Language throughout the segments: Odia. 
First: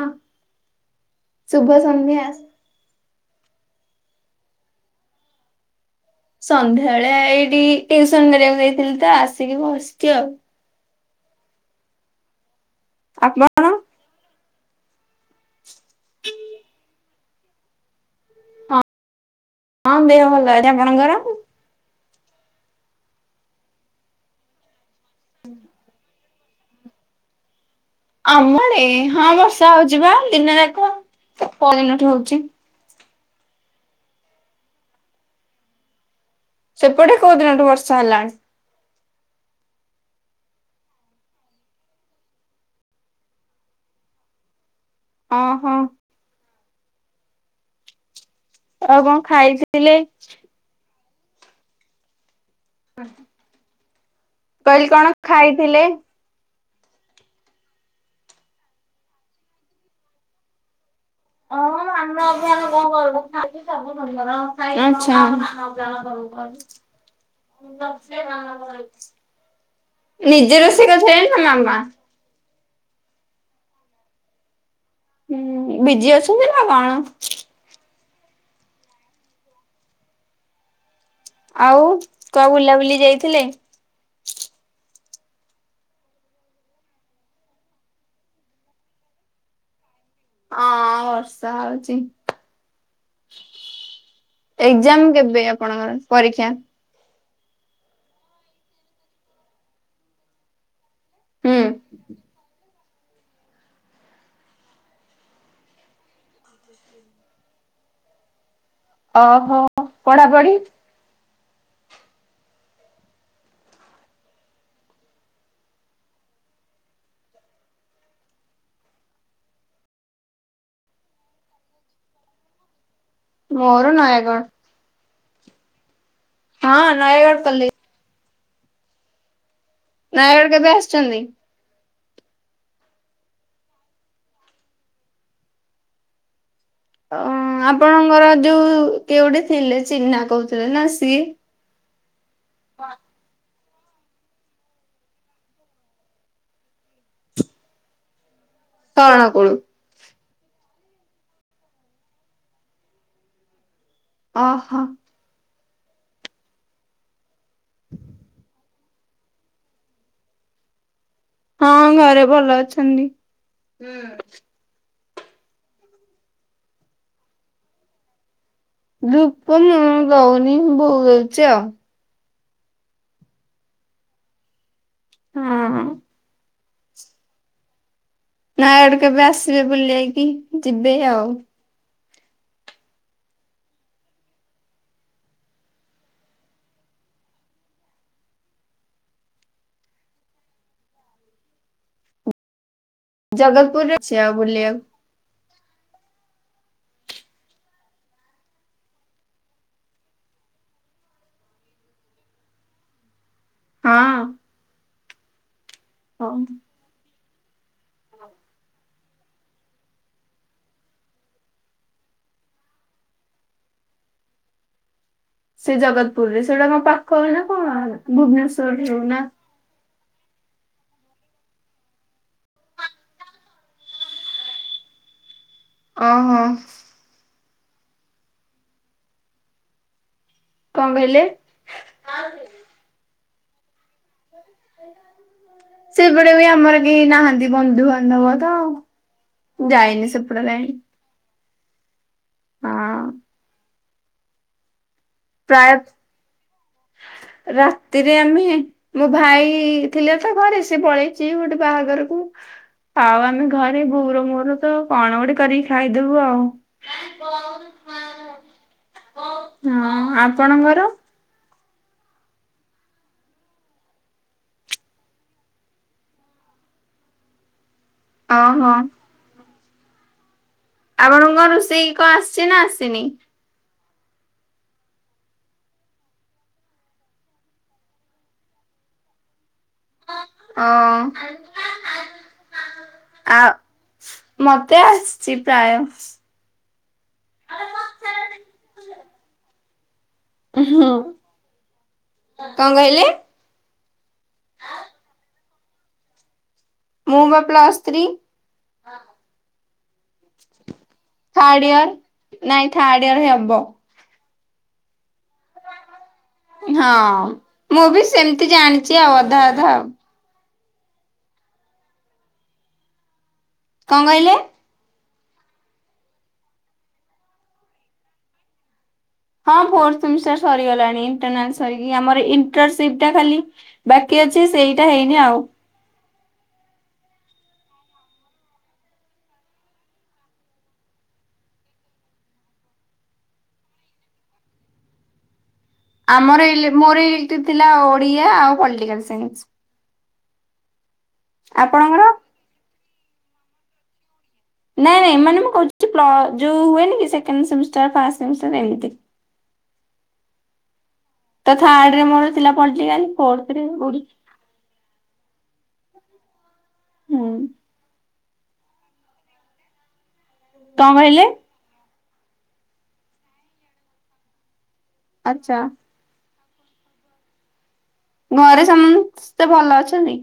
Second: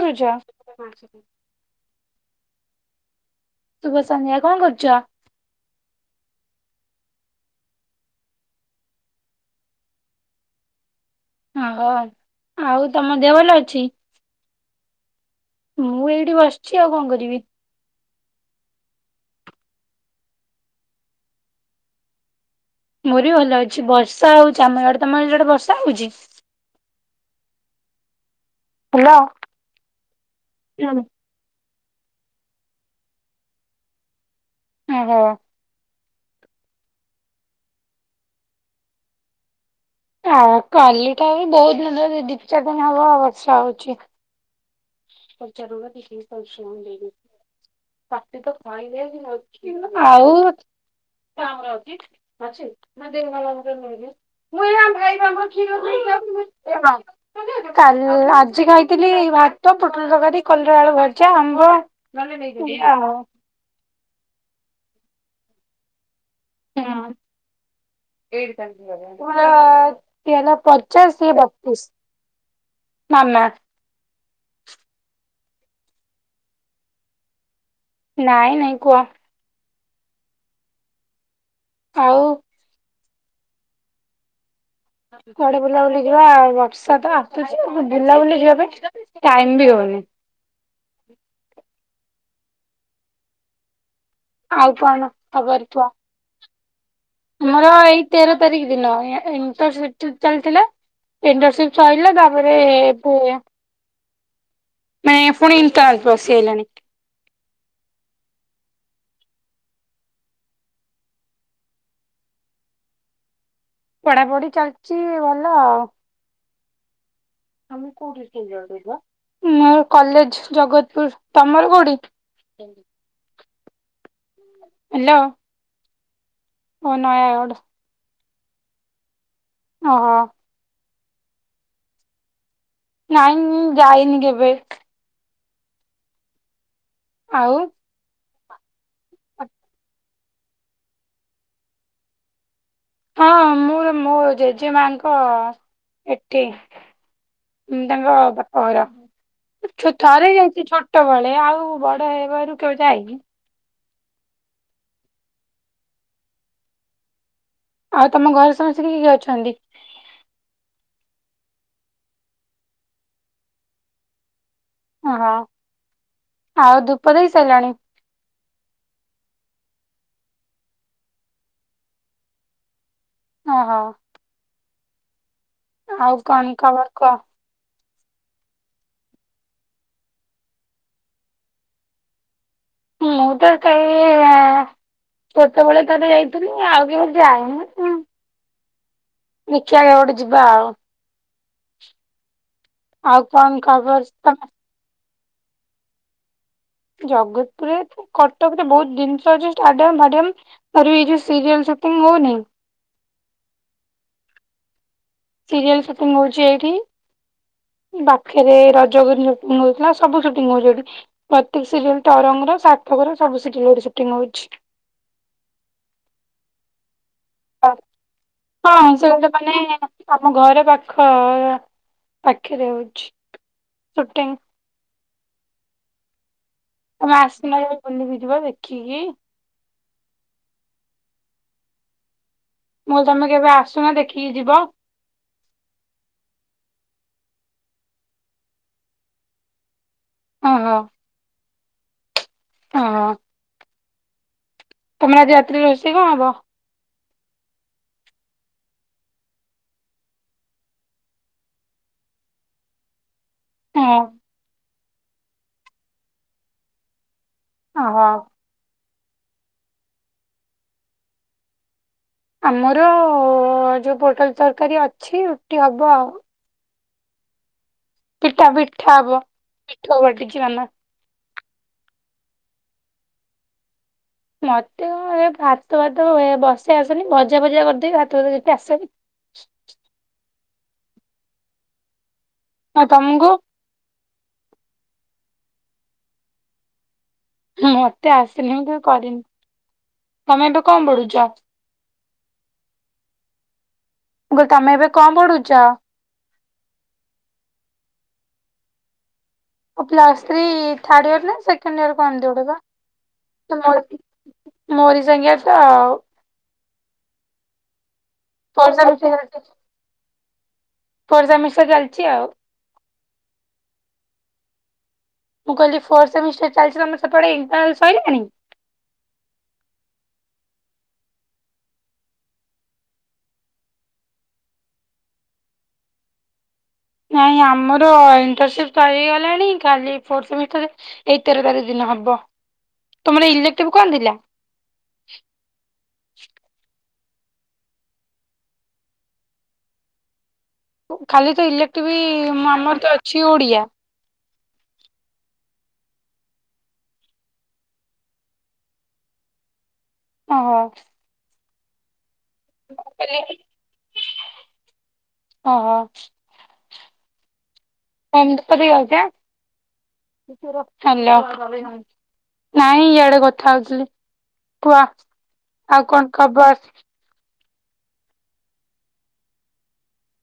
ହଁ ଶୁଭ ସନ୍ଧ୍ୟା। ଶୁଭ ସନ୍ଧ୍ୟା, କଣ କରୁଛ? ସନ୍ଧ୍ୟା ବେଳେ ଏଇଠି ଟିଉସନ୍ କରିବାକୁ ଯାଇଥିଲି ତ ଆସିକି ବସଚି ଆଉ। ହଁ ହୋ, ଆଉ ତୋମ ଦେହ ଭଲ ଆପଣ? ଅଛି? ମୁଁ ଏଇଠି ବସିଛି ଆଉ କଣ କରିବି। ହଁ, ହଁ ଦେହ ଭଲ [inaudible] ଆପଣଙ୍କର? ମୋର ବି ଭଲ ଅଛି ବର୍ଷା ହଉଛି ଆମ ଇଆଡେ। ତମଆଡେ ବର୍ଷା ହଉଛି? ଆମ ଆଡେ ହ୍ୟାଲୋ ହଁ ବର୍ଷା ହଉଛି ବା ଦିନ ଯାକ ପଅ ଦିନଠୁ ହଉଛି। ଓହୋ। ସେପଟେ କୋଉ ଦିନଠୁ ବର୍ଷା ହେଲାଣି? ଆ କାଲି ଟା ବି ବହୁତ ଦୀନ ଦି ଚାର ଦିନ ହବ ବର୍ଷା ହଉଛି। ଓହୋ ପଚାରୁନ [unintelligible] ପାଟି ତ ଆଉ ଖାଇଲେ କଣ କି ନ ଅଛି ଖାଇଥିଲେ ଆଉ ଅଛି। [unintelligible] ମୁଁ କହିଲି ଆମ କଣ ଭାଇ ବା ମ କ୍ଷୀର ଖାଇଥିଲେ? ଦେଇକି ଆଉଚି। [unintelligible] କା ଆଜି ଖାଇଥିଲି ଭାତ ପୋଟଲ ତରକାରୀ, କଲରା ଆଳୁ ଭ ଚା ଆମ୍ବ ଆଚ୍ଛା। ଆଉ [unintelligible] [unintelligible] ତୁମର ସିଏ ହେଲା ନିଜେ ରୋଷେଇ ପଚାଶ, କରିଥିଲେ ସେ ନା ମାମା? ବତିଶି। ନା ନା ହୁଁ ବିଜି ଅଛନ୍ତି ନା କଣ? ନାଇଁ ନାଇଁ କୁହ? ଆଉ କୁଆ ବୁଲାବୁଲି ଯାଇଥିଲେ। କୁଆଡେ ବୁଲାବୁଲି ଯିବା ଆଉ ବର୍ଷା ତ ଆସୁଛି, ବୁଲାବୁଲି ଯିବା ପାଇଁ ଟାଇମ ବି ହଉନି। ଅଁ ବର୍ଷା ହଉଚି। ଆଉ ଏକ୍ସାମ କଣ କେବେ ଖବର କୁହ ଆପଣଙ୍କର ପରୀକ୍ଷା? ଆମର ଏଇ ତେର ତାରିଖ ଦିନ ଏଣ୍ଟର ସିଟି ଚାଲିଥିଲା। ହୁଁ। ଇଣ୍ଟରସିପ ସରିଲା ତାପରେ ପିଅ ନାଇ ଫୁଣି କ୍ରାନ୍ କଶି ହେଲାଣି। ଅହ ପଢାପଢି? ପଢାପଢି ଚାଲିଛି ଭଲ ଆଉ। ମୋର କଲେଜ ଜଗତପୁର, ତମର କୋଉଠି? [unintelligible] ମୋର ନୟାଗ। ହାଲୋ। ହଁ ନୟାଗଡ଼ କଲେ ଓହୋ ନୟାଗଡ କେବେ ଆସିଛନ୍ତି? ନାଇଁ ମୁଁ ଯାଇନି କେବେ। ଅ। ଆଉ। ଆପଣଙ୍କର ଯୋଉ କିଏ ଗୋଟେ ଥିଲେ ଚିହ୍ନା କହୁଥିଲେ ନା ସିଏ କ। ହଁ ମୁଁ ମୋ ଜେଜେ ମାଙ୍କ ଏଠେ ହୁଁ ତାଙ୍କ ବା ଶରଣକୁଳୁ। ଛୁ ଥରେ ଯାଇଛି ଛୋଟବେଳେ, ଆଉ ବଡ ହେବାରୁ କେବେ ଯାଇନି। ଅହ। ଆଉ ତମ ଘରେ ସମସ୍ତେ କିଏ କିଏ ଅଛନ୍ତି? ହଁ ଘରେ ଭଲ ଅଛନ୍ତି। ଓହୋ ଆଉ ଧୂପ ଦେଇ ସାଇଲଣି? ଧୂପ ମୁଁ ଦଉନି, ବୋଉ ଦେଉଚି ଆଉ। ଓହୋ। ହଁ। ଆଉ କଇଁ ଖବର କଣ? ନୟାଗଡ଼ କେବେ ଆସିବେ ବୁଲେଇକି, ଯିବେ ଆଉ। ମୁଁ ପା କାଲି ଵା ବା। କେତେବେଳେ ଥରେ ହେଇଥିଲି ଆଉକେମିତି ଆଣି ସି। ଦେଖିବା କେବେ ଗୋଟେ ଯିବା ଆଉ। ଆଉ କନ ଜଗତପୁରରେ ଖବର ଅଛି ଆଉ ତମ? ବୁଲିବାକୁ। ଜଗତପୁରରେ କଟକରେ ବହୁତ ଜିନିଷ ଅଛି, ଷ୍ଟାଡିୟମ୍ ଫାଡିୟମ। ଆରେ ଏ ଯୋଉ ସିରିୟେଲ୍ ସୁଟିଂଙ୍ଗି ହଉନି। ହଁ। ସିରିଏଲ୍ ସୁଟିଂଙ୍ଗି ହଁ ହଉଚି ଏଇଠି। ବାଖେରେ ରଜକୁଇନୀ ଶୁଟିଂଙ୍ଗି ହଉଥିଲା ସବୁ ସୁଟିଂଙ୍ଗି ହଉଛି ଏଠି। ପ୍ରତ୍ୟେକେ ସିରିଏଲ୍ ତରଙ୍ଗ ର ସାଥକ ର ସବୁ ସିରିଏଲ୍ ଶୁଟିଂଙ୍ଗ୍ ହଉଚି। ସେଇ ଜଗତପୁର ରେ ସେଇଉଟା କଣ ପାଖହୁଏ ନା? କଣ ହଁ ଭୁବନେଶ୍ଵରରୁ ନା ସେହୋଚ ତମେ। ଆମ ଘରେ ପାଖ ପାଖରେ ହେଉଚି ସୁଟିଂଙ୍ଗ୍। ଓ ହୋ। ତମେ ଆସୁନ ବୁଲିିକି ଯିବ ଦେଖିକି। କଣ କହିଲେ? ମୁଁ ତମେ କେବେ ଆସୁନ ଦେଖିକି ଯିବ। ସେପଟେ ବି ଆମର କେହି ନାହାନ୍ତି ବନ୍ଧୁବାନ୍ଧବ ତ ଯାଇନି ସେପଟ ଲାଇନି। ହଁ। ତମର ଆଜି ରାତିରେ ପ୍ରାୟ ରୋଷେଇ କଣ ହବ? ରାତିରେ ଆମେ ମୋ ଭାଇ ଥିଲେ ତ ଘରେ ସିଏ ପଳେଇଚି ଗୋଟେ ବାହାଘରକୁ ଆଉ ଆମେ ଘରେ ହଁ ବୋଉର ମୋର ତ କଣ ଗୋଟେ କରିକି ଖାଇଦବୁ ଆଉ। ଓହୋ। ହଁ ଆପଣଙ୍କର? ଆମର ଯୋଉ ପୋଟଳ ତରକାରୀ ଅଛି ରୁଟି ହବ ଆଉ। ପିଠା ଓହୋ ଫିଠା ହବ ପିଠୋଉ ବଟିକି ନେନେ। ଆପଣଙ୍କ ରୋଷେଇ କଣ ଆସିଛି ନା ଆସିନି? ମତେ କଣ ଭାତ ଫାତ ବସେଇ ଆସିନି ଭଜା ଭଜା କରିଦେବି ଭାତ ଫାତ କିଛି ଆସେନି। ହଁ। ଆଁ ତମ୍ ଗୁ? ଆଉ ମତେ ଆସିଚ ପ୍ରାୟ। ମତେ ଆସିନି ମୁଁ କେବେ କରିନି ତମେ ଏବେ ହୁଁ। କଣ ପଢୁଚ? କଣ କହିଲେ? ମୁ କହୁଚି ତମେ ଏବେ କଣ ପଢୁଚ? ମୁଁ ପା ପ୍ଲସ୍ ସ୍ତ୍ରୀ। ଅ ପ୍ଲାସ୍ ଥ୍ରୀ ଥାର୍ଡ଼ ଇୟର୍ ନା ଥାର୍ଡ ସେକେଣ୍ଡ ଇୟର୍ କଣ ଏମିତି ଗୋଟେ ଇୟର ପା ନାଇଁ ଥାର୍ଡ ଇୟର ହେବ। ତୁମଡ଼ ମୋରି ସାଙ୍ଗିଆ ତ ଆଉ। ହଁ ମୁଁ ବି ସେମିତି ଫୋର୍ ଜାଣିଚି ଆଉ ସେମିଷ୍ଟାର ଅଧା ଅଧା। ପର୍ଜା ମିଶା ଚାଲଚି ଆଉ। କଣ କହିଲେ? ମୁଁ କହିଲି ଫୋର ସେମିଷ୍ଟର ଚାଲିଚି, ତମର ସେ ପଟେ ଇଣ୍ଟରନାଲ ସଇଲାଣି? ହଁ, ଫୋର ସେମିଷ୍ଟାର ସରିଗଲାଣି, ଇଣ୍ଟରନାଲ ସରିକି, ଆମର ଇଣ୍ଟରସିପଟା ଖାଲି ବାକି ଅଛି, ସେଇଟା ହେଇନି ଆଉ। ନାଇଁ ଆମର ଇଣ୍ଟର୍ନସିପ୍ ଚାଲିଗଲାଣି, ଖାଲି ଫୋର୍ଥ ସେମିଷ୍ଟର ଏଇ ତେର ତାରିଖ ଦିନ ହବ, ତମର ଇଲେକ୍ଟ୍ରଭ କଣ ଥିଲା? ଆମର ଇଲେ, ମୋର ଏ ଥିଲା ଓଡିଆ ଆଉ ପଲିଟିକାଲ ସାଇନ୍ସ। ଖାଲି ତ ଇଲେକ୍ଟ୍ରଭି, ଆପଣଙ୍କର? ଆମର ତ ଅଛି ଓଡିଆ। ନାଇଁ ନାଇଁ, ମାନେ ମୁଁ କହୁଛି ଯୋଉ ହୁଏନି କି, ସେକେଣ୍ଡ ସେମିଷ୍ଟାର, ଫାଷ୍ଟ ସେମିଷ୍ଟାର ଏମିତି ଓହୋ। ତ ଥାର୍ଡ ରେ ମୋର ଥିଲା ପଲିଟିକାଲ, ଫୋର୍ଥରେ ଉଡି ଅ ହ। ହୁଁ ଉଁ। କଣ କହିଲେ? [unintelligible] ନାଇଁ ଇଆଡେ କଥା ହଉଥିଲି, ତୁଆ। ଆଛା। ଆଉ କଣ ଖବର? ଘରେ ସମସ୍ତେ ଭଲ ଅଛନ୍ତି?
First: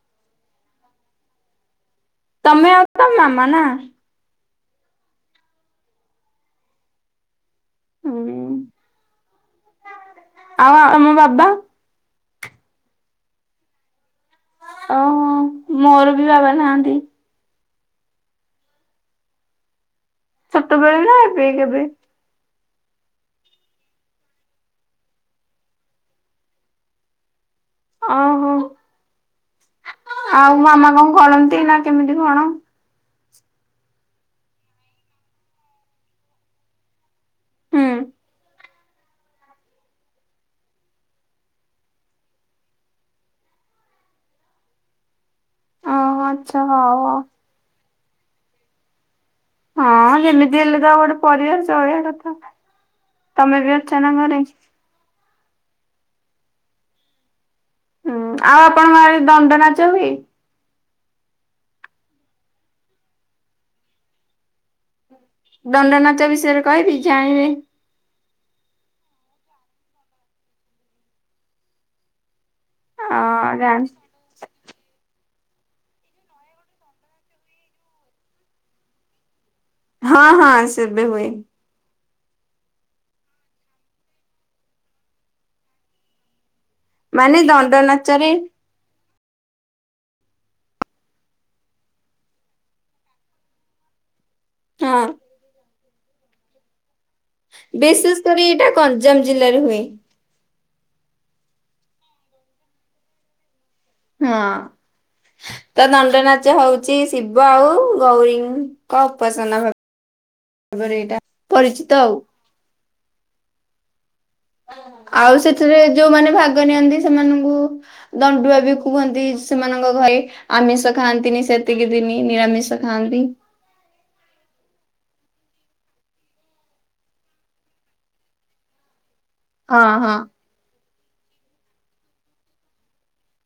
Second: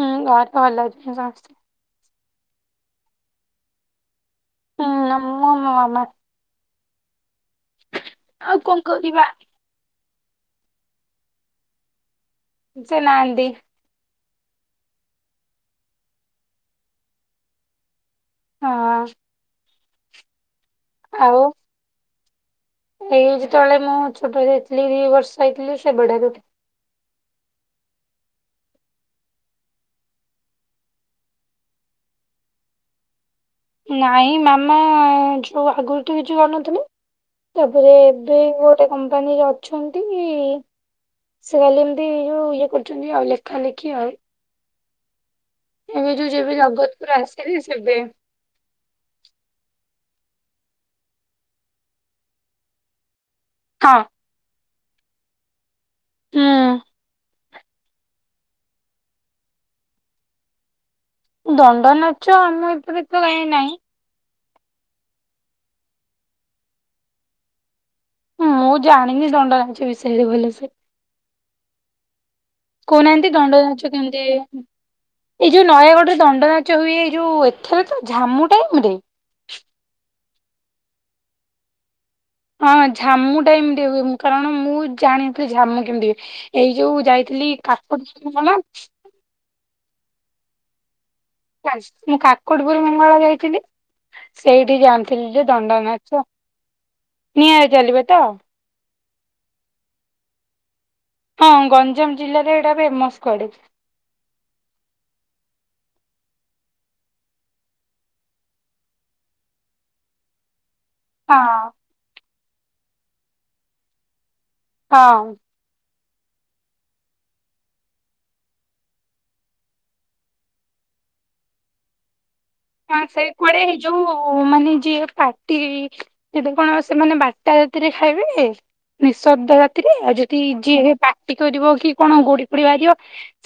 ହଁ, ଘରେ ତ ଭଲ ‌ଅଛନ୍ତି ସମସ୍ତେ। ତମେ ଆଉ ତ, ମାମା ନା? ହୁଁ, ଆମ ମାମା ହୁଁ ଆଉ କଣ୍ କରିବା? ଆଉ ଆମ ବାବା? ସେ ନାହାନ୍ତି। ଓହୋ, ମୋର ବି ବାବା ନାହାନ୍ତି। ହଁ ଅଁ। ଛୋଟବେଳେ ନା, ଆଉ ଏବେ କେବେ? ଏଇ ଯେତେବଳେ ମୁଁ ଛୋଟ ହେଇଥିଲି, ଦି ବର୍ଷ ହେଇଥିଲି, ସେବେ ଠାରୁ। ଓହୋ, ଆଉ ମାମା କଣ କରନ୍ତି ନା, କେମିତି କଣ? ନାଇଁ ମାମା ଯଉ ଆଗରୁ ତ କିଛି କରୁନଥିଲେ ହୁଁ ତାପରେ ଏବେ ଗୋଟେ କମ୍ପାନୀରେ ଅଛନ୍ତି ଇ ଇ ସେ ଗଲେ ଏମିତି ଯଉ ଇଏ କରୁଛନ୍ତି ଆଉ, ଲେଖା ଲେଖି ଆଉ। ଏବେ ଓହୋ ଯଉ ଯେବେ ଆଚ୍ଛା ହଉ ଜଗତପୁର୍ ଆଉ। ଆସିଲି ସେବେ। ହଁ, ଯେମିତି ହେଲେ ତ ଆଉ ଗୋଟେ ପରିବାର ଚଳିବା କଥା, ତମେ ବି ହଁ ଅଛନା ଘରେ? ହୁଁ। ହୁଁ, ଆଉ ଆପଣଙ୍କ ଆଡେ ଦଣ୍ଡ ନାଚ ହୁଏ? ଦଣ୍ଡ ନାଚ ଆମ ଏପଟେ ତ କାଇଁ ନାହିଁ। ଦଣ୍ଡ ନାଚ ବିଷୟରେ କହିବି, ଜାଣିବେ। ମୁଁ ଜାଣିନି ଦଣ୍ଡନାଚ ବିଷୟରେ ଭଲସେ। ଅ କହୁନାହାନ୍ତି ଦଣ୍ଡନାଚ କେମିତି? ଏଇ ଯଉ ନୟାଗଡରେ ଦଣ୍ଡ ନାଚ ହୁଏ, ଏଇ ଯଉ ଏଥର ତ, ଝାମୁ ଟାଇମ୍ ରେ ହଁ ହଁ, ସେବେ ହୁଏ। ହଁ, ଝାମୁ ଟାଇମ୍ ରେ ହୁଏ, ମୁଁ -କାରଣ ମୁଁ ଜାଣିିନଥିଲି ଝାମୁ କେମିତି ହୁଏ? ଏଇ ଯଉ ମାନେ ଯାଇଥିଲି, ଦଣ୍ଡ କାକଟପୁର ନାଚରେ ମଙ୍ଗଳା ମୁଁ କାକଟପୁର୍ ମଙ୍ଗଳା ଯାଇଥିଲି ସେଇଠି ହଁ ଜାଣିଥିଲି ଯେ ଦଣ୍ଡନାଚ ବିଶେଷ କରି ଏଇଟା ଗଞ୍ଜାମ ଜିଲ୍ଲାରେ ହୁଏ। ହଁ ଗଞ୍ଜାମ ଜିଲ୍ଲାରେ ହେଇଟା ଫେମସ୍ କୁଆଡେ। ହଁ। ତ ଦଣ୍ଡନାଚ ହଉଚି ଶିବ ଆଉ ଗୌରୀଙ୍କ ଉପାସନା ଭାବେ। ତାପରେ ଏଇଟା ହଁ ପରିଚିତ ଆଉ। ହଁ। ଆଉ ସେଥିରେ ଯଉମାନେ ଭାଗ ନିଅନ୍ତି ସେମାନଙ୍କୁ ଦଣ୍ଡୁଆ ବି କୁହନ୍ତି ସେମାନଙ୍କ ଘରେ। ଆମିଷ ଖାଆନ୍ତିନି ସେତିକି ଦିନି। ନିରାମିଷ ହଁ ଖାଆନ୍ତି। ସେ କୁଆଡେ ହେ ଯଉ ମାନେ ଯିଏ ପାଟି ତେବେ କଣ ସେମାନେ ବାରଟା ରାତିରେ ଖାଇବେ, ନିଃଶବ୍ଦ ହଁ ରାତିରେ ଆଉ ହଁ ଯଦି ଯିଏ ପା ଟି କରିବ କି କଣ ଗୋଡି ଫୋଡି ବାହାରିବ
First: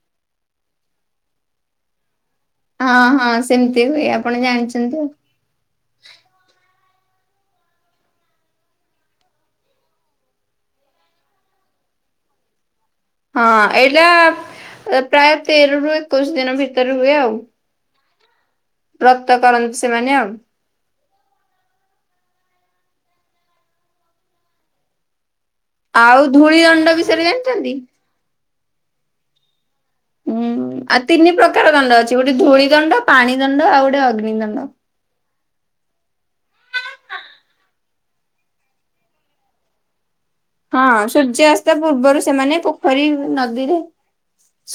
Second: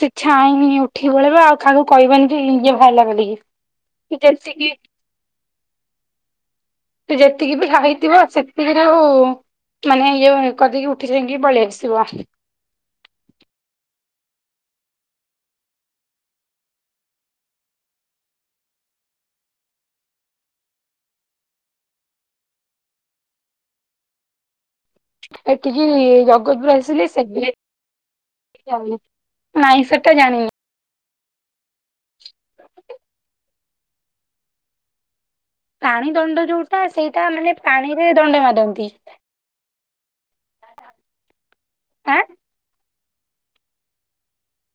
ସେ ଛାଉଁ କି ଉଠିକି ପଳେଇବ ଆଉ କାହାକୁ କହିବନି କି ଇଏ ବାହାରିଲା ବୋଲିକି। ସେମତି ହୁଏ ଆପ୍ ସେତିକି [inaudible] ସେ ଯେତିକି ବି ଖାଇଥିବ ସେତିକିରୁ ମାନେ ଇଏ କରିଦେଇକି ଉଠି ଯାଇଁକି ପଳେଇଆସିବ। ହଁ। ଏଇଟା ପ୍ରାୟ ତେରରୁ ଏକୋଇଶି ଦିନ ଭିତରେ ହୁଏ ଆଉ। ବ୍ରତ କରନ୍ତି ସେମାନେ ଆଉ। ଏଠିକି ଆଉ ଧୂଳି ଜଗତପୁର୍ ଦଣ୍ଡ ବିଷୟରେ ଆସିଲି, ଜାଣିଛନ୍ତି? [unintelligible] ନାଇଁ ସେଟା ଉଁ ଜାଣିନି। ଆଉ ତିନି ପ୍ରକାର ଦଣ୍ଡ ଅଛି। ଗୋଟେ ଧୂଳି ଦଣ୍ଡ, ପାଣି ଦଣ୍ଡ, ଆଉ ଗୋଟେ ଅଗ୍ନି ଦଣ୍ଡ। ପାଣି ଦଣ୍ଡ ଯଉଟା ସେଇଟା ମାନେ ପାଣିରେ ଦଣ୍ଡ ମାରନ୍ତି। ହଁ ସୂର୍ଯ୍ୟାସ୍ତ ଆଁ ପୂର୍ବରୁ ସେମାନେ ପୋଖରୀ ନଦୀରେ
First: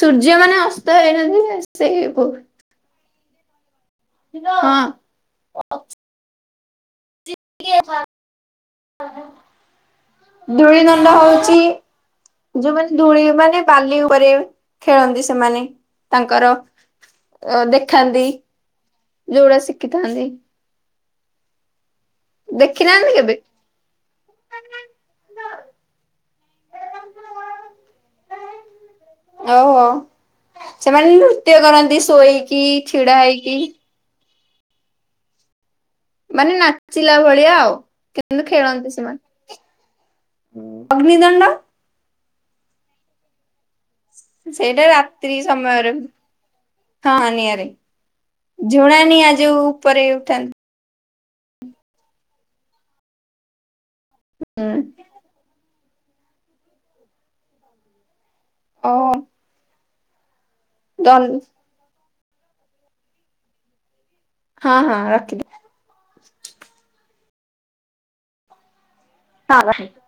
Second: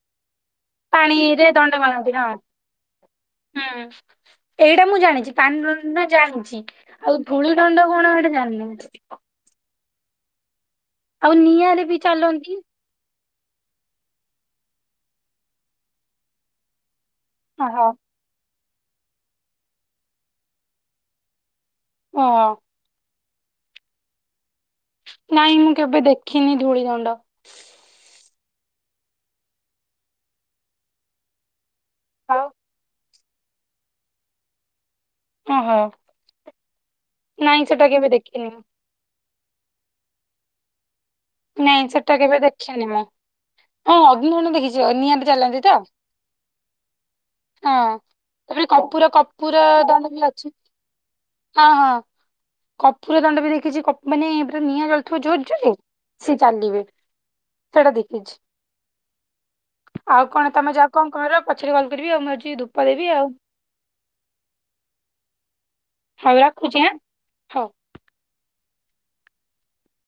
ସୂର୍ଯ୍ୟ ମାନେ ଅ ସ୍ତ ହେଇ ପାଣିରେ ଦଣ୍ଡ ନଥିବେ ମାରନ୍ତି ହଁ [unintelligible] ହୁଁ। ଏଇଟା ମୁଁ ହଁ ଜାଣିଚି ପାଣି ଦଣ୍ଡ ଟା ଜାଣିଚି। ଆଉ ଧୂଳି ଦଣ୍ଡ କଣ ହେଟା ଜାଣିନି। ଦୋଳି ଦଣ୍ଡ ଆଉ ହଉଚି ନିଆଁରେ ବି ଚାଲନ୍ତି ଯୋଉମାନେ ଧୂଳି ମାନେ ବାଲି ଉପରେ ଖେଳନ୍ତି ସେମାନେ ତାଙ୍କର ଅ ଓହୋ ଦେଖାନ୍ତି। ଯୋଉଟା ଶିଖିଥାନ୍ତି। [unintelligible] ଦେଖିନାହାନ୍ତି କେବେ? ନାଇଁ ମୁଁ କେବେ ଦେଖିନି ଧୂଳି ଦଣ୍ଡ। ଓହୋ। ସେମାନେ ବି ନୃତ୍ୟ କର ନ୍ତି ସୋଇକି ଆଉ କି ଛିଡ଼ା ହେଇକି। ଓହୋ। ମାନେ ନାଚିଲା ଭଳିଆ ନାଇଁ ଆଉ। ସେଟା କେବେ କିନ୍ତୁ ଦେଖିନି ଖେଳନ୍ତି ସେମାନେ। ଅଗ୍ନି ଦଣ୍ଡ ନାଇଁ ସେଟା କେବେ ଦେଖିନି ମୁଁ। ହଁ ଅଗ୍ନି ଦଣ୍ଡ ସେଇଟା ଦେଖିଚି। ନିଆଁରେ ରାତ୍ରି ଚାଲନ୍ତି ତ? ସମୟରେ ହଁ ନିଆଁରେ ହଁ। ତାପରେ ଝୁଣା କପୁର ନିଆଁ ଯୋଉ କପୁର ଉପରେ ଦଣ୍ଡ ବି ଅଛି। ଉଠାନ୍ତି। ହଁ ହଁ। କପୁର ଦଣ୍ଡ ବି ଦେଖିଚି। କ ମାନେ ପୁରା ହୁଁ ନିଆଁ ଜଳୁଥିବ ଜୋର ଜୋରେ ସେ ଚାଲିବେ। ସେଇଟା ଦେଖିଚି। ଓହୋ। ଆଉ କଣ ତମେ ଯା କଣ କର। ପଛରେ କଲ୍ କରିବି ଆଉ ମୁଁ ଯାଉଚି ଧୂପ ଦେବି ଆଉ। ହଁ ହଁ। ରଖି ହଉ ରଖୁଛି ଆଁ। ହଉ। ହଁ ରଖନ୍ତୁ।